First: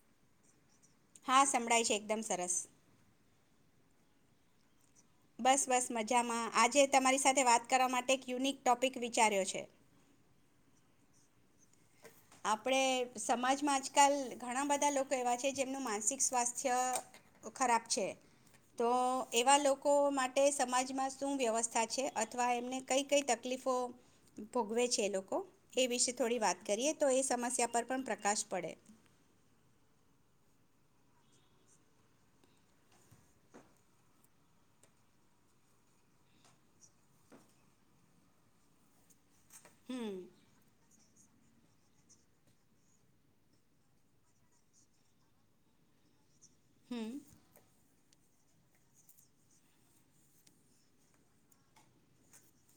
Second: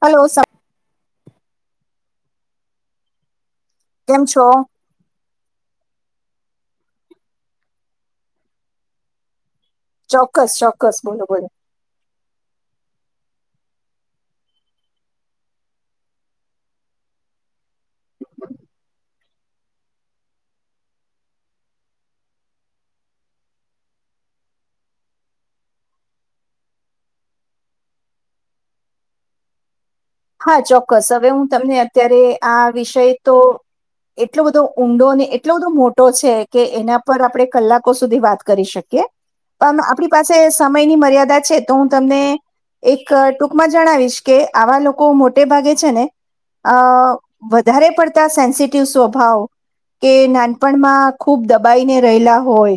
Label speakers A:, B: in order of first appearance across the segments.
A: Hello.
B: હા સંભળાય છે એકદમ સરસ.
A: કેમ છો.
B: બસ બસ મજામાં આજે તમારી સાથે વાત કરવા માટે એક યુનિક ટોપિક વિચાર્યો છે.
A: ચોક્કસ ચોક્કસ બોલો બોલો.
B: આપણે સમાજમાં આજકાલ ઘણા બધા લોકો એવા છે જેમનું માનસિક સ્વાસ્થ્ય ખરાબ છે તો એવા લોકો માટે સમાજમાં શું વ્યવસ્થા છે અથવા એમને કઈ કઈ તકલીફો ભોગવે છે એ લોકો એ વિશે થોડી વાત. કરીએ તો એ સમસ્યા પર પણ પ્રકાશ પડે.
A: હા ચોક્કસ હવે હું તમને અત્યારે આ વિષય તો એટલો બધો ઊંડો અને એટલો બધો મોટો છે કે એના પર આપણે કલાકો સુધી વાત કરી શકીએ. કામ થાય અને બ્લોક
B: હમ
A: કરી દો યી તો હિઝદો નહીં વાત છે તો હું તમને એક ટૂંકમાં જણાવીશ કે આવા લો કો મોટે ભાગે છે ને.
B: હમ
A: અ વધારે પડ. સેન્સિટિવ સ્વભાવ કે નાનપણમાં ખૂબ દબાઈને રહેલા હોય.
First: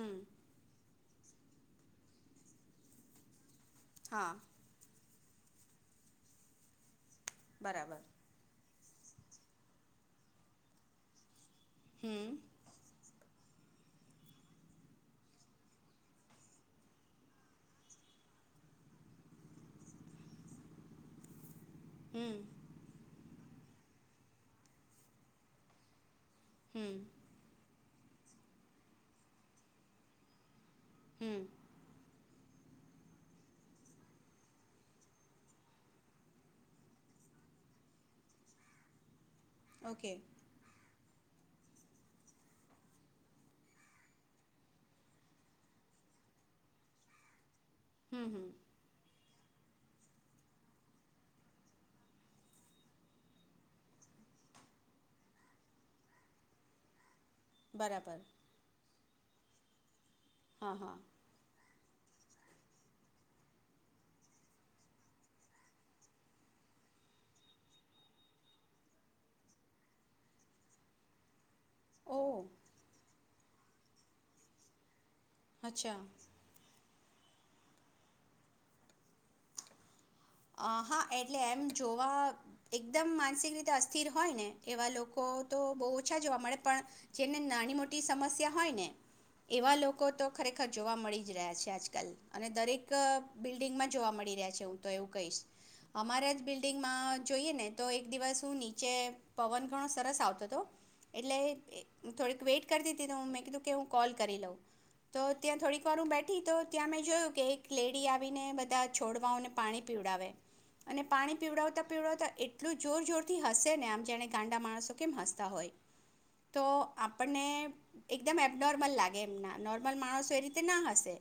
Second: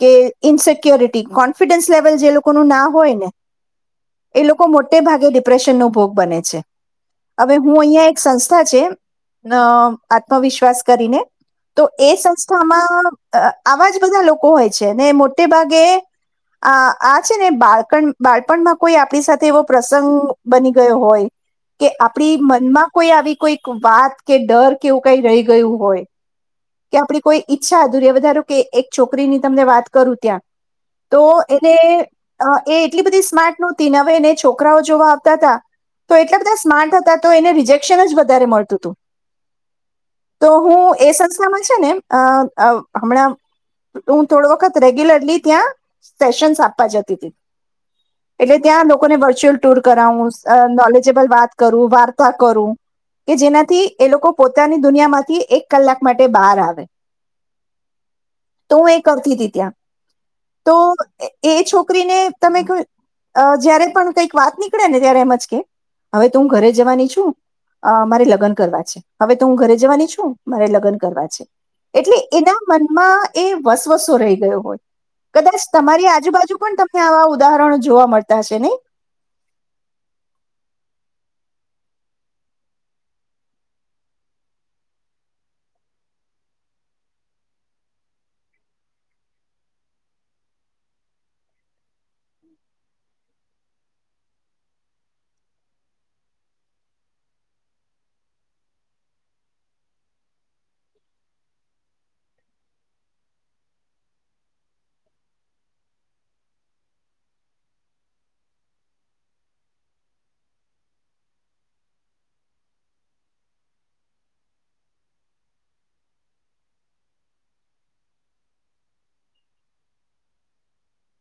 A: કે ઇસિક્ય્યોરિ ટી કોન્ફિડન્સ લેવલ જે લોકો નું ના હોય ને.
B: હા
A: એ લોકો મોટે ભાગ. ડિપ્રેશન નો ભોગ બને છે હવે હું
B: બરાબર
A: અહિયાં એક સંસ્થા છે ન આત્મવિશ્વાસ કરીને તો એ
B: હમ
A: સંસ્થામાં [inaudible] આવા જ બધા લોકો [unintelligible] હોય છે ને, મોટે ભાગે આ આ છે ને, બાળપણ બાળપણમાં કોઈ આપ સાથે એવો પ્રસંગ બની ગયો હોય કે આપડી
B: હમ
A: મન માં કોઈ આવી કોઈક વાત કે ડર, કેવું કઈ રહી ગયું હોય કે
B: હમ
A: આપણી [unintelligible] ઈચ્છાધુર્ય વધારો કે એક છોકરી ની તમને વાત કરું, ત્યાં તો
B: હમ
A: એને અ એટલી બધી સ્માર્ટ નહોતીને, હવે એને છોકરાઓ જોવા આવતા હતા તો એટલા બધા સ્માર્ટ હતા, તો એને રિજેક્શન જ વધારે મળતું હતું
B: ઓકે
A: તો હું એ સં તે માં છે ને, હમણાં હું થોડ વખત રેગ્યુલરલી ત્યાં સેશન્સ આપવા જતી હતી.
B: હમ હમ
A: એટલે ત્યાં લોકોને વર્ચ્યુઅલ ટુર કરાવુ, અ નોલેજેબલ વાત કરું, વાર્તા કરું કે જેનાથી એ લોકો પોતાની દુનિયા માંથી એક કલાક માટે બહાર આવે
B: બરાબર
A: તો હું એ કરતી હતી. ત્યા
B: હા
A: તો
B: હા
A: એ [inaudible] છોકરીને તમે જયારે પણ કઈક વાત નીકળે ને ત્યારે એમ કે, હવે તું ઘરે જવાની છું, મારે લગ્ન કરવા છે. હવે તું હું ઘરે જવાની છું, મારે લગ્ન કરવા છે. એટલે
B: ઓહ
A: એના મનમાં એ વસવસો રહી ગયો હોય. કદાચ
B: અચ્છા
A: તમારી આજુબાજુ પણ [inaudible] આવા ઉદાહરણો જોવા મળતા છે નહી
B: અહા! એટલે એમ જોવા એકદમ માનસિક રીતે અસ્થિર હોય ને એવા લોકો તો બહુ ઓછા જોવા મળે, પણ જેને નાની મોટી સમસ્યા હોય ને એવા લોકો તો ખરેખર જોવા મળી જ રહ્યા છે આજકાલ અને દરેક બિલ્ડિંગમાં જોવા મળી રહ્યા છે. હું તો એવું [unintelligible] અમારા જ બિલ્ડિંગમાં જોઈએ ને તો, એક દિવસ હું નીચે પવન ઘણો સરસ આવતો હતો એટલે થોડીક વેઇટ કરતી હતી, તો મેં કીધું કે, હું કોલ કરી લઉં. તો ત્યાં થોડીક વાર હું બેઠી, તો ત્યાં મેં જોયું કે એક લેડી આવીને બધા છોડવાઓને પાણી પીવડાવે અને પાણી પીવડાવતા પીવડાવતા એટલું જોર જોરથી હશે ને આમ, જાણે ગાંડા માણસો કેમ હસતા હોય? તો આપણને એકદમ એબનોર્મલ લાગે. એમના નોર્મલ માણસો એ રીતે ના હસે,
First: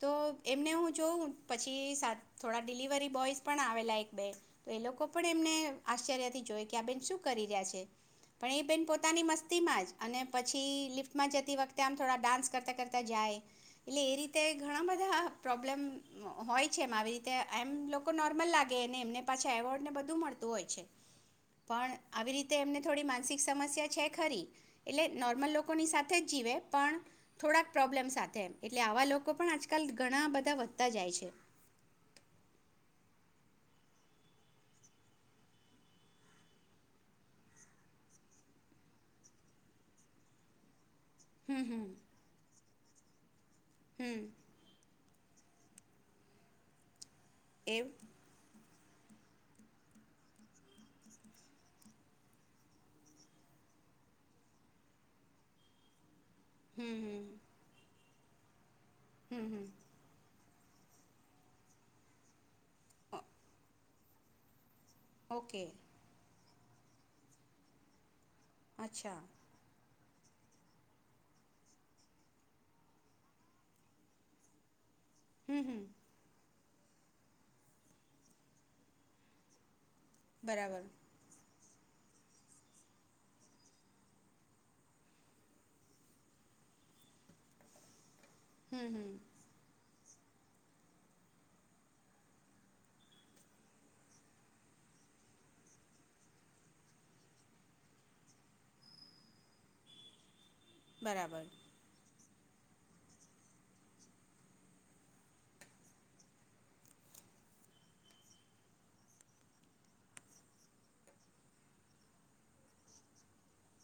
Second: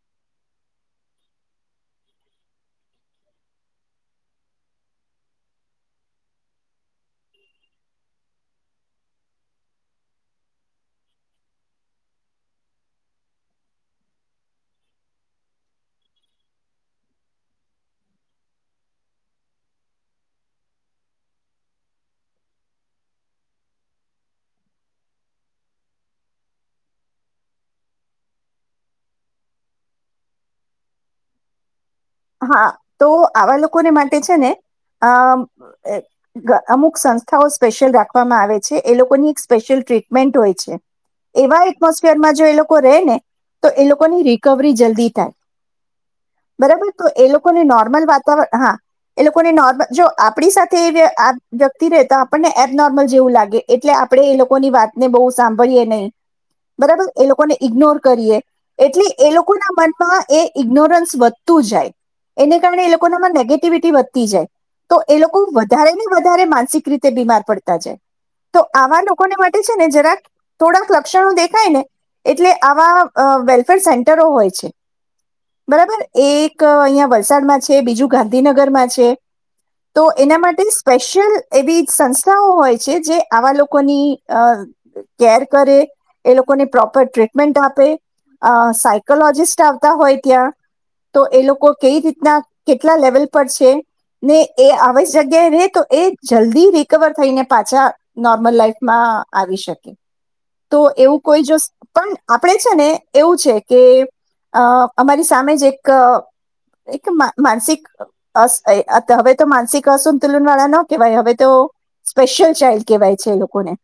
B: તો એમને હું જોઉં પછી થોડા ડિલિવરી બોયસ પણ આવેલા એક, બેન તો એ લોકો પણ એમને આશ્ચર્યથી જોય કે, આ બેન શું કરી રહ્યા છે? પણ એ બેન પોતાની મસ્તીમાં જ, અને પછી લિફ્ટમાં જતી વખતે આમ થોડા ડાન્સ કરતાં કરતાં જાય. એટલે એ રીતે ઘણા બધા પ્રોબ્લેમ હોય છે એમ આવી રીતે એમ લોકો નોર્મલ લાગે ને એમને પાછા એવોર્ડ ને બધું મળતું હોય છે, પણ આવી રીતે એમને થોડી માનસિક સમસ્યા છે ખરી. એટલે નોર્મલ લોકોની સાથે જ જીવે પણ થોડાક પ્રોબ્લેમ સાથે એમ, એટલે આવા લોકો પણ આજકાલ ઘણા બધા વધતા જાય છે
A: હા, તો આવા લોકોને માટે છે ને, અ અમુક સંસ્થાઓ સ્પેશિયલ રાખવામાં આવે છે. એ લોકોની એક સ્પેશિયલ ટ્રીટમેન્ટ હોય છે. એવા
B: હમ હમ
A: એટમોસફિયરમાં જો એ લોકો રહે ને તો એ
B: હમ
A: લોકોની રિકવરી જલ્દી થાય બરાબર તો એ લોકોને
B: એ
A: નોર્મલ વાતાવરણ હા એ લોકોને નોર્મલ જો આપણી સાથે એ અ વ્યક્તિ રહે તો આપણને એબ નર્મલ જેવું લાગે. એટલે આપણે એ લોકોની વાતને બહુ સાંભળીએ નહીં
B: હમ
A: બરાબર
B: હમ
A: એ લોકોને ઇગનોર કરીએ. એટલે એ
B: હમ
A: લોકો
B: હમ
A: ના મનમાં એ ઇગ્નોરન્સ વધતું જાય. એને કારણે એ લોકો
B: ઓ-
A: નામાં નેગેટિવિટી વધતી જાય. તો એ લોકો
B: ઓકે
A: વધારે ને વધારે માન માસિક રીતે બીમાર પડતા જાય. તો આવા
B: અચ્છા
A: લોકોને માટે છે. ને જરાક થોડાક લક્ષણો દેખાય ને એટલે આવા અ વેલફેર સેન્ટરો હોય છે.
B: હમ હમ
A: બરાબર એક એક અહિયાં વલસાડમાં છે. બીજું ગાંધીનગરમાં છે. તો એના માટે
B: બરાબર
A: સ્પેશિયલ એવી સંસ્થાઓ હોય છે. જે આવા લોકોની અ કેર કરે એ લોકોને પ્રોપર ટ્રીટમેન્ટ આપે અ
B: હમ હમ
A: સાયકોલોજીિસ્ટ આવતા હોય. ક્યાં? તો એ લોકો કેઈ રીતના કેટલા લેવલ પર છે. ને એ આવી જગ્યાએ રહે, તો એ જલ્દી રિકવર થઈને પાછા નોર્મલ લાઈફમાં આવી શકે. તો એવું કોઈ
B: બરાબર
A: જો સ પણ આપણે છે, ને એવું છે, કે અ અમારી સામે જ એક ક એક માનસિક અ અ હવે તો માનસિક અસંતુલન વાળા ન કહેવાય. હવે તો સ્પેશિયલ ચાઇલ્ડ કેહેવાય છે. એ લોકોને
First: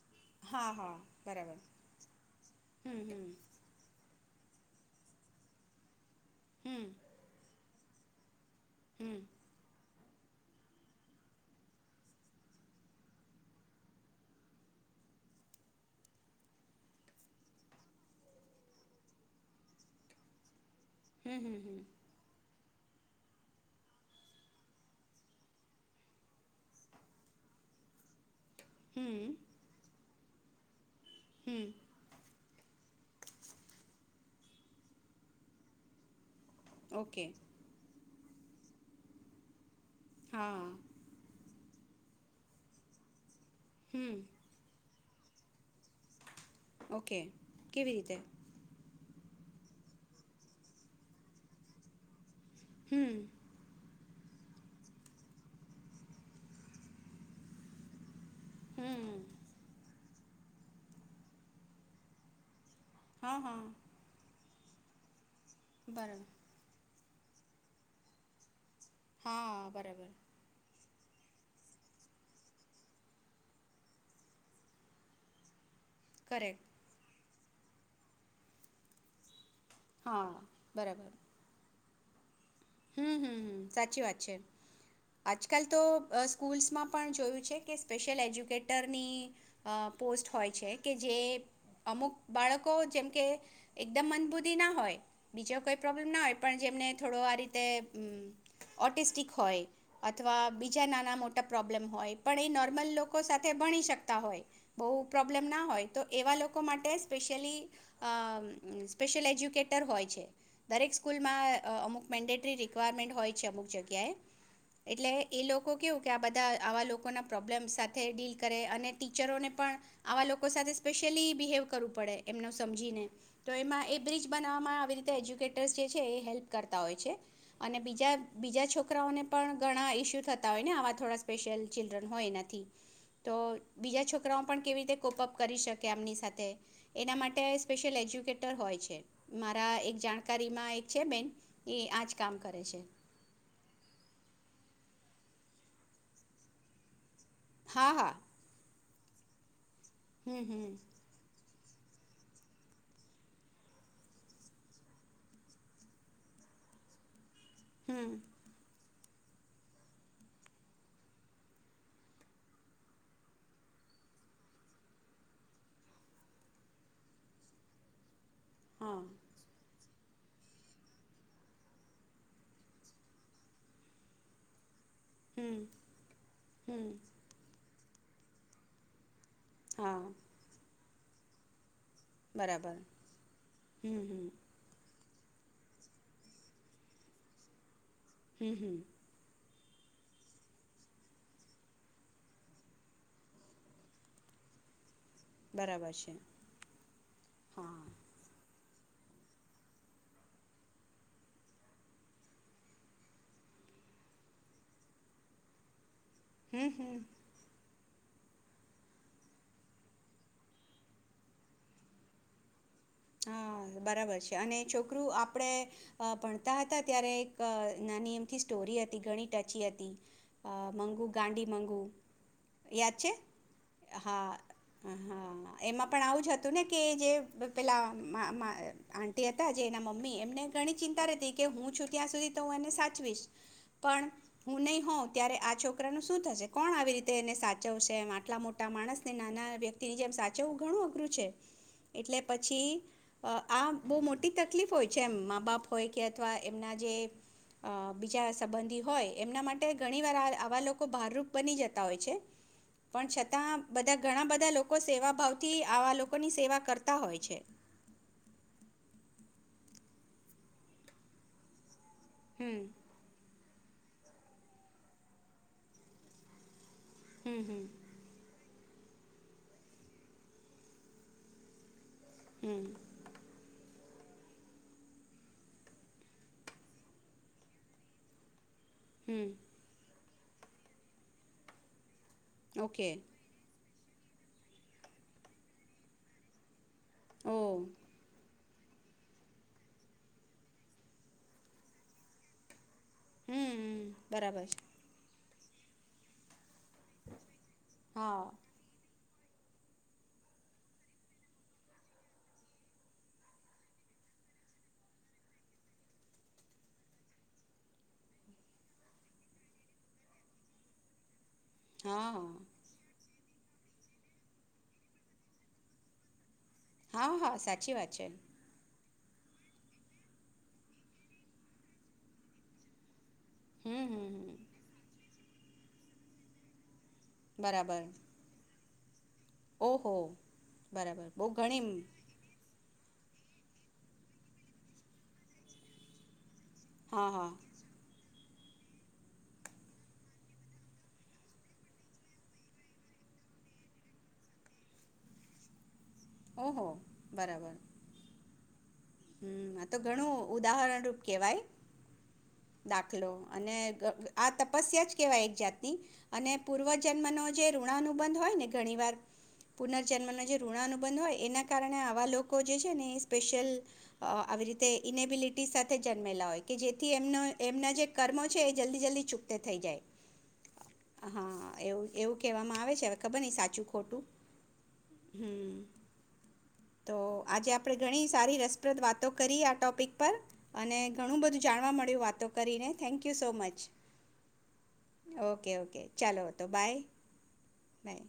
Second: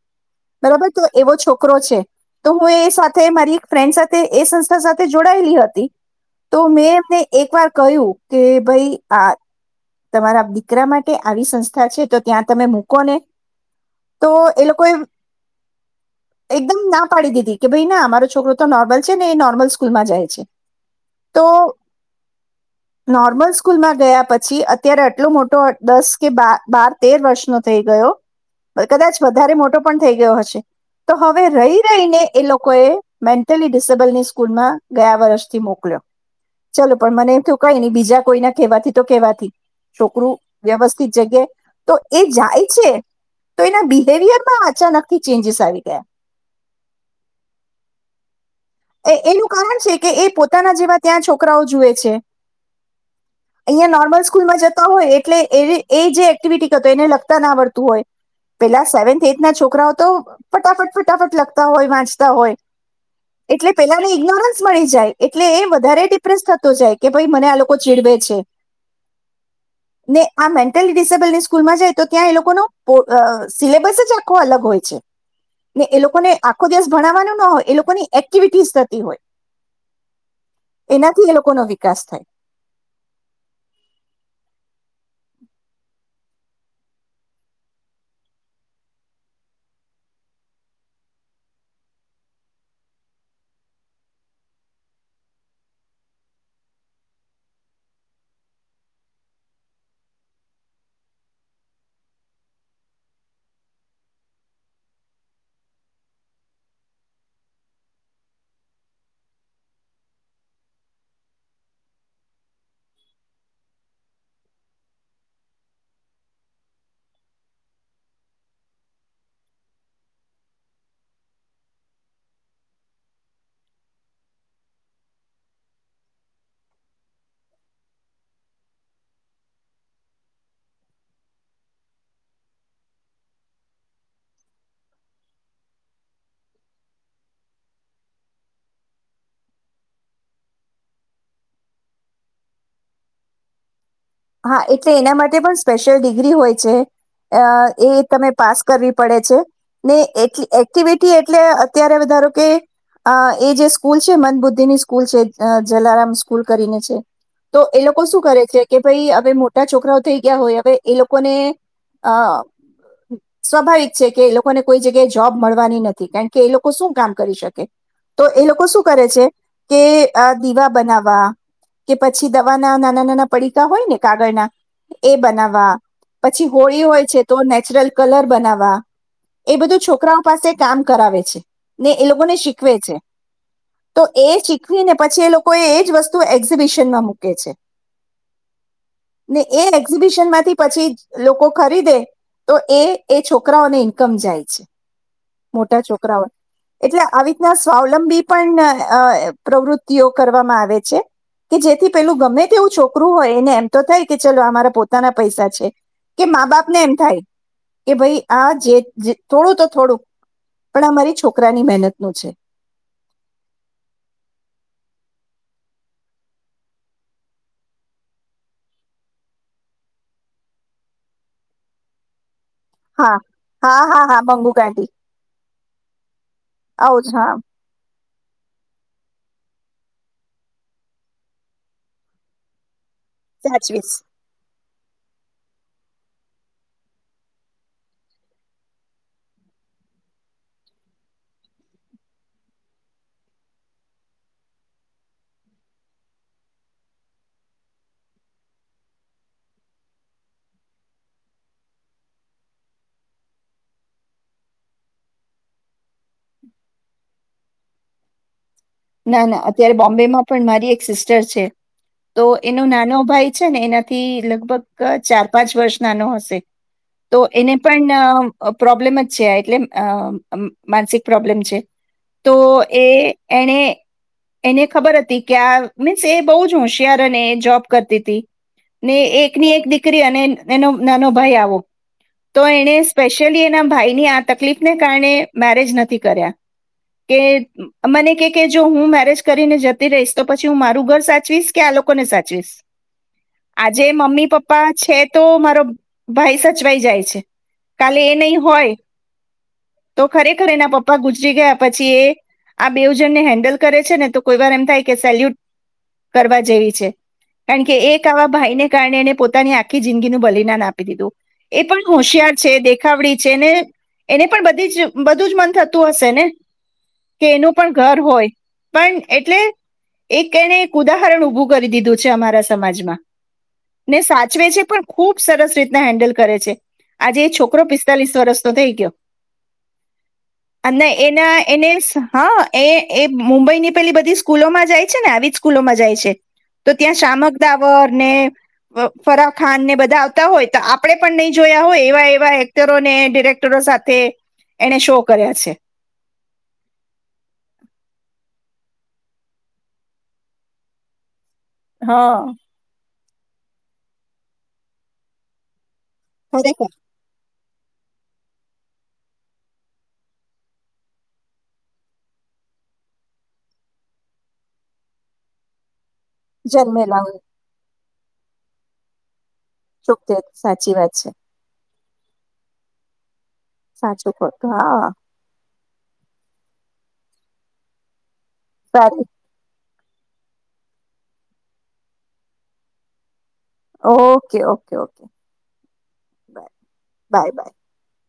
B: હા
A: બરોબર
B: હા
A: તો એવો
B: બરાબર
A: છોકરો છે. તો હું એ
B: હમ
A: સાથે
B: હમ
A: મારી એક ફ્રેન્ડ સાથે એ સંસ્થા સાથે જોડાયેલી હતી. તો મેં
B: હમ
A: એમને એક વાર કયું? કે ભઈ
B: હમ
A: આ તમારા દીકરા માટે આવી સંસ્થા છે. તો ત્યાં તમે મૂકો ને, તો એ લોકોએ એકદમ ના પાડી દીધી કે ભાઈ ના અમારો છોકરો તો નોર્મલ છે. ને એ નોર્મલ સ્કૂલમાં જાય છે.
B: હમ,
A: તો
B: હમ, હમ
A: નોર્મલ સ્કૂલમાં ગયા પછી અત્યારે આટલો મોટો દસ કે બાર બા તેર વર્ષનો થઈ ગયો. કદાચ
B: હમ
A: વધારે મોટો પણ થઈ ગયો હશે. [inaudible] તો હવે
B: હમ
A: રહી, રહીને એ લોકો કોએ મેન્ટલી ડિસેબલની સ્કૂલમાં ગયા વર્ષથી મોકલ્યો. ચાલો પણ
B: ઓકે
A: મને એમ તો કઈ નઈ બીજા કોઈના કેવાથી તો કેવાથી છોકરું
B: હા
A: વ્યવસ્થિત જગ્યા તો એ જાય છે. તો એના
B: હમ
A: બિહેવિયર માં અચાનક ચેન્જસ આવી ગયા.
B: ઓકે કેવી રીતે.
A: એ એનું કારણ છે કે એ પોતાના જેવા ત્યાં છોકરાઓ જુએ છે.
B: હમ
A: અહીયા નોર્મલ. સ્કૂલમાં જતા હોય એટલે એ જે એક્ટિવિટીતો એને લગતા ના વડતું હોય. પેલા
B: હમ
A: સેવન્થ એથ ના છોકરાઓ તો. ફટાફટ ફટાફટ લખતા હોય વાંચતા હોય.
B: હા હા
A: એટલે પેલા ઇગ્નોરન્સ. મળી જાય. એટલે એ વધારે
B: બરાબર
A: ડિપ્રેસ થતો જાય. કે ભાઈ મને આ લોકો ચીડવે છે.
B: હા બરાબર
A: ને આ મેટ ડશેબલની સ્કૂલ માં જાય તો ત્યાં એ લોકોનો સિલેબસ જ આખો અલગ હોય છે. ને એ લોકોને
B: કરેક્ટ
A: આખો દિવસ ભણાવવાનુ ન હોય એ લોકોનીને. એક્ટિવિટીસ થતી હોય.
B: હા બરાબર.
A: એનાથી એ લોકોનો વિકાસ થાય.
B: હમ હમ હમ સાચી વાત છે આજકાલ તો સ્કૂલ્સમાં પણ જોયું છે કે સ્પેશિયલ એજ્યુકેટરની પોસ્ટ હોય છે કે જે અમુક બાળકો જેમકે એકદમ મનબૂદી ના હોય બીજો કોઈ પ્રોબ્લેમ ના હોય પણ જેમને થોડો આ રીતે. તે ઓટિસ્ટિક હોય અથવા બીજા નાના મોટા પ્રોબ્લેમ હોય પણ એ નોર્મલ લોકો સાથે ભણી શકતા હોય બહુ પ્રોબ્લેમ ના હોય તો એવા લોકો માટે સ્પેશિયલી સ્પેશિયલ એજ્યુકેટર હોય છે દરેક સ્કૂલમાં અમુક. મેન્ડેટરી રિક્વાયરમેન્ટ હોય છે અમુક જગ્યાએ એટલે એ લોકો કેવું કે આ બધા આવા લોકોના પ્રોબ્લેમ્સ સાથે ડીલ કરે અને ટીચરોને પણ આવા લોકો સાથે સ્પેશિયલી બિહેવ કરવું પડે એમનો સમજીને તો એમાં એ બ્રિજ બનાવવામાં આવી રીતે એજ્યુકેટર્સ જે છે એ હેલ્પ કરતા. બીજા છોકરા ઘણા ઈસ્યુતા હોય આ થો સ્લ ચિલ્ડ્રન હોય નથી તો બીજા છોકરાઓ પણ કેવી રીતે કોપઅપ કરી શકેમની સાથે એના માટે સ્લ એજ્યુકેટર હોય છે મારા એક જાણકારી છે બે. એ આ જ કામ કરે છે.
A: હા એટલે એના માટે પણ સ્પેશિયલ ડિગ્રી હોય છે. અ એ
B: હા હા
A: તમે પાસ કરવી. પડે છે. ને
B: હમ
A: એટલી
B: હમ
A: એક્ટિવિટી એટલે. અત્યારે વધારો કે એ જે સ્કૂલ છે મન બુદ્ધિ ની સ્કૂલ છે જલારામ સ્કૂલ કરીને છે. તો એ લોકો
B: હમ
A: શું કરે છે કે. ભાઈ હવે મોટા છોકરાઓ થઈ ગયા હોય હવે એ લોકોને અ સ્વાભાવિક છે કે એ લોકોને કોઈ જગ્યાએ જોબ મળવાની નથી કારણ કે એ લોકો શું કામ કરી શકે. તો એ લોકો શું
B: હા
A: કરે છે. કે દીવા બનાવવા કે પછી દવા ના નાના નાના પડી. કા હોય ને કાગળ ના. એ
B: હમ
A: બનાવવા પછી હોળી
B: હમ
A: હોય છે તો નેચરલ. કલર બનાવા એ બધું
B: હા
A: છોકરાઓ પાસે કામ કરાવે છે ને એ લોકોને શીખવે
B: બરાબર
A: છે
B: હમ
A: તો
B: હમ
A: એ શીખવીને પછી એ લોકો એ જ વસ્તુ એક્ઝિબિશનમાં મૂકે છે.
B: હમ હમ.
A: ને એ એક્ઝિબિશન માંથી પછી લોકો ખરીદે તો એ એ છોકરાઓને ઈનકમ જાય છે. મોટા
B: બરાબર છે
A: છોકરાઓ એટલે આવી રીતના
B: હા
A: સ્વાવલંબી પણ અ પ્રવૃતીયો કરવામાં આવે છે કે જેથી પેલું ગમે તેવુ છો છોકરું હોય એને એમ તો થાય કે ચલો આ મારા પોતાના પૈસા છે. કે મા
B: હમ
A: બાપને એમ
B: હમ
A: થાય કે ભાઈ આ જે જે થોડું તો થોડુંક પણ અમારી છોકરાની મહેનત નુ છે.
B: હા બરાબર છે અને છોકરું આપણે ભણતા હતા ત્યારે એક નાની એમથી સ્ટોરી હતી ઘણી ટચી હતી મગુ ગાંડી મગુ યાદ છે હા હા એમાં પણ આવું જ હતું ને કે
A: આવો
B: જે
A: જ હા
B: આંટી હતા જે એના મમ્મી એમને ઘણી ચિંતા રતી કે હું છું ત્યાં સુધી તો એને સાત
A: સાચવીશ
B: પણ હું નહી હો ત્યારે આ શું થશે કોણ આવી રીતે એને સાચવશે આટલા મોટા માણસ ને નાના વ્યક્તિની જેમ સાચવવું ઘણું અઘરું છે એટલે પછી આ બહુ મોટી તકલીફ હોય છે એમ મા બાપ હોય કે અથવા એમના જે અ બીજા સંબંધી હોય એમના માટે ઘણી વાર આવા લોકો ભારરૂપ બની જતા હોય છે પણ છતાં બધા ઘણા બધા લોકો સેવાભાવથી આવા લોકોની સેવા કરતા હોય છે.
A: ના ના અત્યારે બોમ્બેમાં પણ મારી એક સિસ્ટર છે. તો
B: હમ
A: એનો નાનો ભાઈ છે ને એનાથી લગભગ ચાર પાંચ વર્ષ નાનો હશે. તો
B: હમ
A: એને
B: હમ
A: પણ પ્રોબ્લેમ જ છે એટલે અ અ માનસિક પ્રોબ્લેમ છે. તો
B: હમ
A: એ એને એને ખબર હતી કે આ મીન્સ એ બહુ જ હોશિયાર અને જોબ કરતી હતી. ને એકની
B: હમ
A: એક દીકરી અને એનો નાનો ભાઈ આવો તો એને
B: ઓકે
A: સ્પેશિયલી એના ભાઈ ની આ તકલીફને કારણે મેરેજ નથી કર્યા. કે
B: ઓ
A: મને કે કે જો હું મેરેજ કરીને જતી રહીશ તો પછી હું મારું ઘર સાચવીશ કે આ લોકોને સાચવીશ.
B: હમ હમ
A: આજે મમ્મી
B: બરાબર
A: પપ્પા છે તો મારો ભાઈ સાથ [unintelligible] જાય છે કાલે એ
B: હા
A: નય હોય તો ખરેખર એના પપ્પા ગુજરી ગયા પછી એ આ બેઉ જને હેન્ડલ કરે છે ને તો કોઈ વાર એમ થાય કે સેલ્યુટ કરવા જેવી છે કારણ કે એક આવા ભાઈને કારણે એને પોતાની આખી જિંદગીનું બલિદાન આપી દીધું. એ પણ
B: હા
A: હોશિયાર
B: હા
A: છે દેખાવડી છે. ને એને પણ બધી જ બધું જ મન થતું હશે ને.
B: હા
A: કે
B: હા
A: એનું
B: સા
A: પણ ઘર હોય પણ એટલે એક એને એક ઉદાહરણ ઊભું કરી દીધું છે અમારા સમાજમાં.
B: હમ
A: ને
B: હમ હમ
A: સાચવે છે પણ ખૂબ સરસ રીતના હેન્ડલ કરે છે. આજે એ છોકરો
B: બરાબર
A: પિસ્તાલીસ વર્ષ તો થઈ ગયો.
B: ઓહો
A: અને
B: બરાબર બો
A: એના એને
B: ઘણી
A: સ- હા એ એ મુંબઈ ની પેલી બધી સ્કૂલોમાં જાય છે ને આવી જ સ્કૂલોમાં જાય છે. તો ત્યાં
B: હા હા
A: શામક દાવર ને ફરાહ ખાન ને બધા આવતા હોય તો આપડણે પણ નહી જોયા હોય એવા એવા એક્ટરોને ડિરેક્ટરો સાથે એને શો કર્યા છે.
B: ઓહો બરાબર આ તો ઘણું ઉદાહરણરૂપ કેવાય
A: હા
B: અને આ તપસ્યા જ કેવાય એક જાત ની અને પૂર્વ
A: ખરેખર
B: જન્મનો જે ઋણાનુબંધ હોય ને ઘણી વાર પુનર્જન્મનો જે ઋણ અનુબંધ હોય એના કારણે આવા લોકો જે છે ને સ્પેશિલ અસઆવી રીતે ઇનેબિલિટી સાથે જન્મેલા હોય કે જેથી
A: જન્મેલા
B: એમનો
A: હોય
B: એમના જે કર્મો છે એ જલ્દી જલ્દી ચુક
A: તોકે સાચી વાત છે.
B: હા એવું એવું કહેવામાં આવે છે હવે ખબર નઈ સાચી
A: સાચું ખોટુ હા
B: તો આજે આપડે ઘણી સારી
A: સારી
B: વાતો કરી આ ટોપિક પર અને ઘણું બધું જાણવા મળ્યું વાતો કરીને thank you so much.
A: Okay okay
B: okay okay ચાલો તો બાય
A: બાય. બાય.
B: બાય.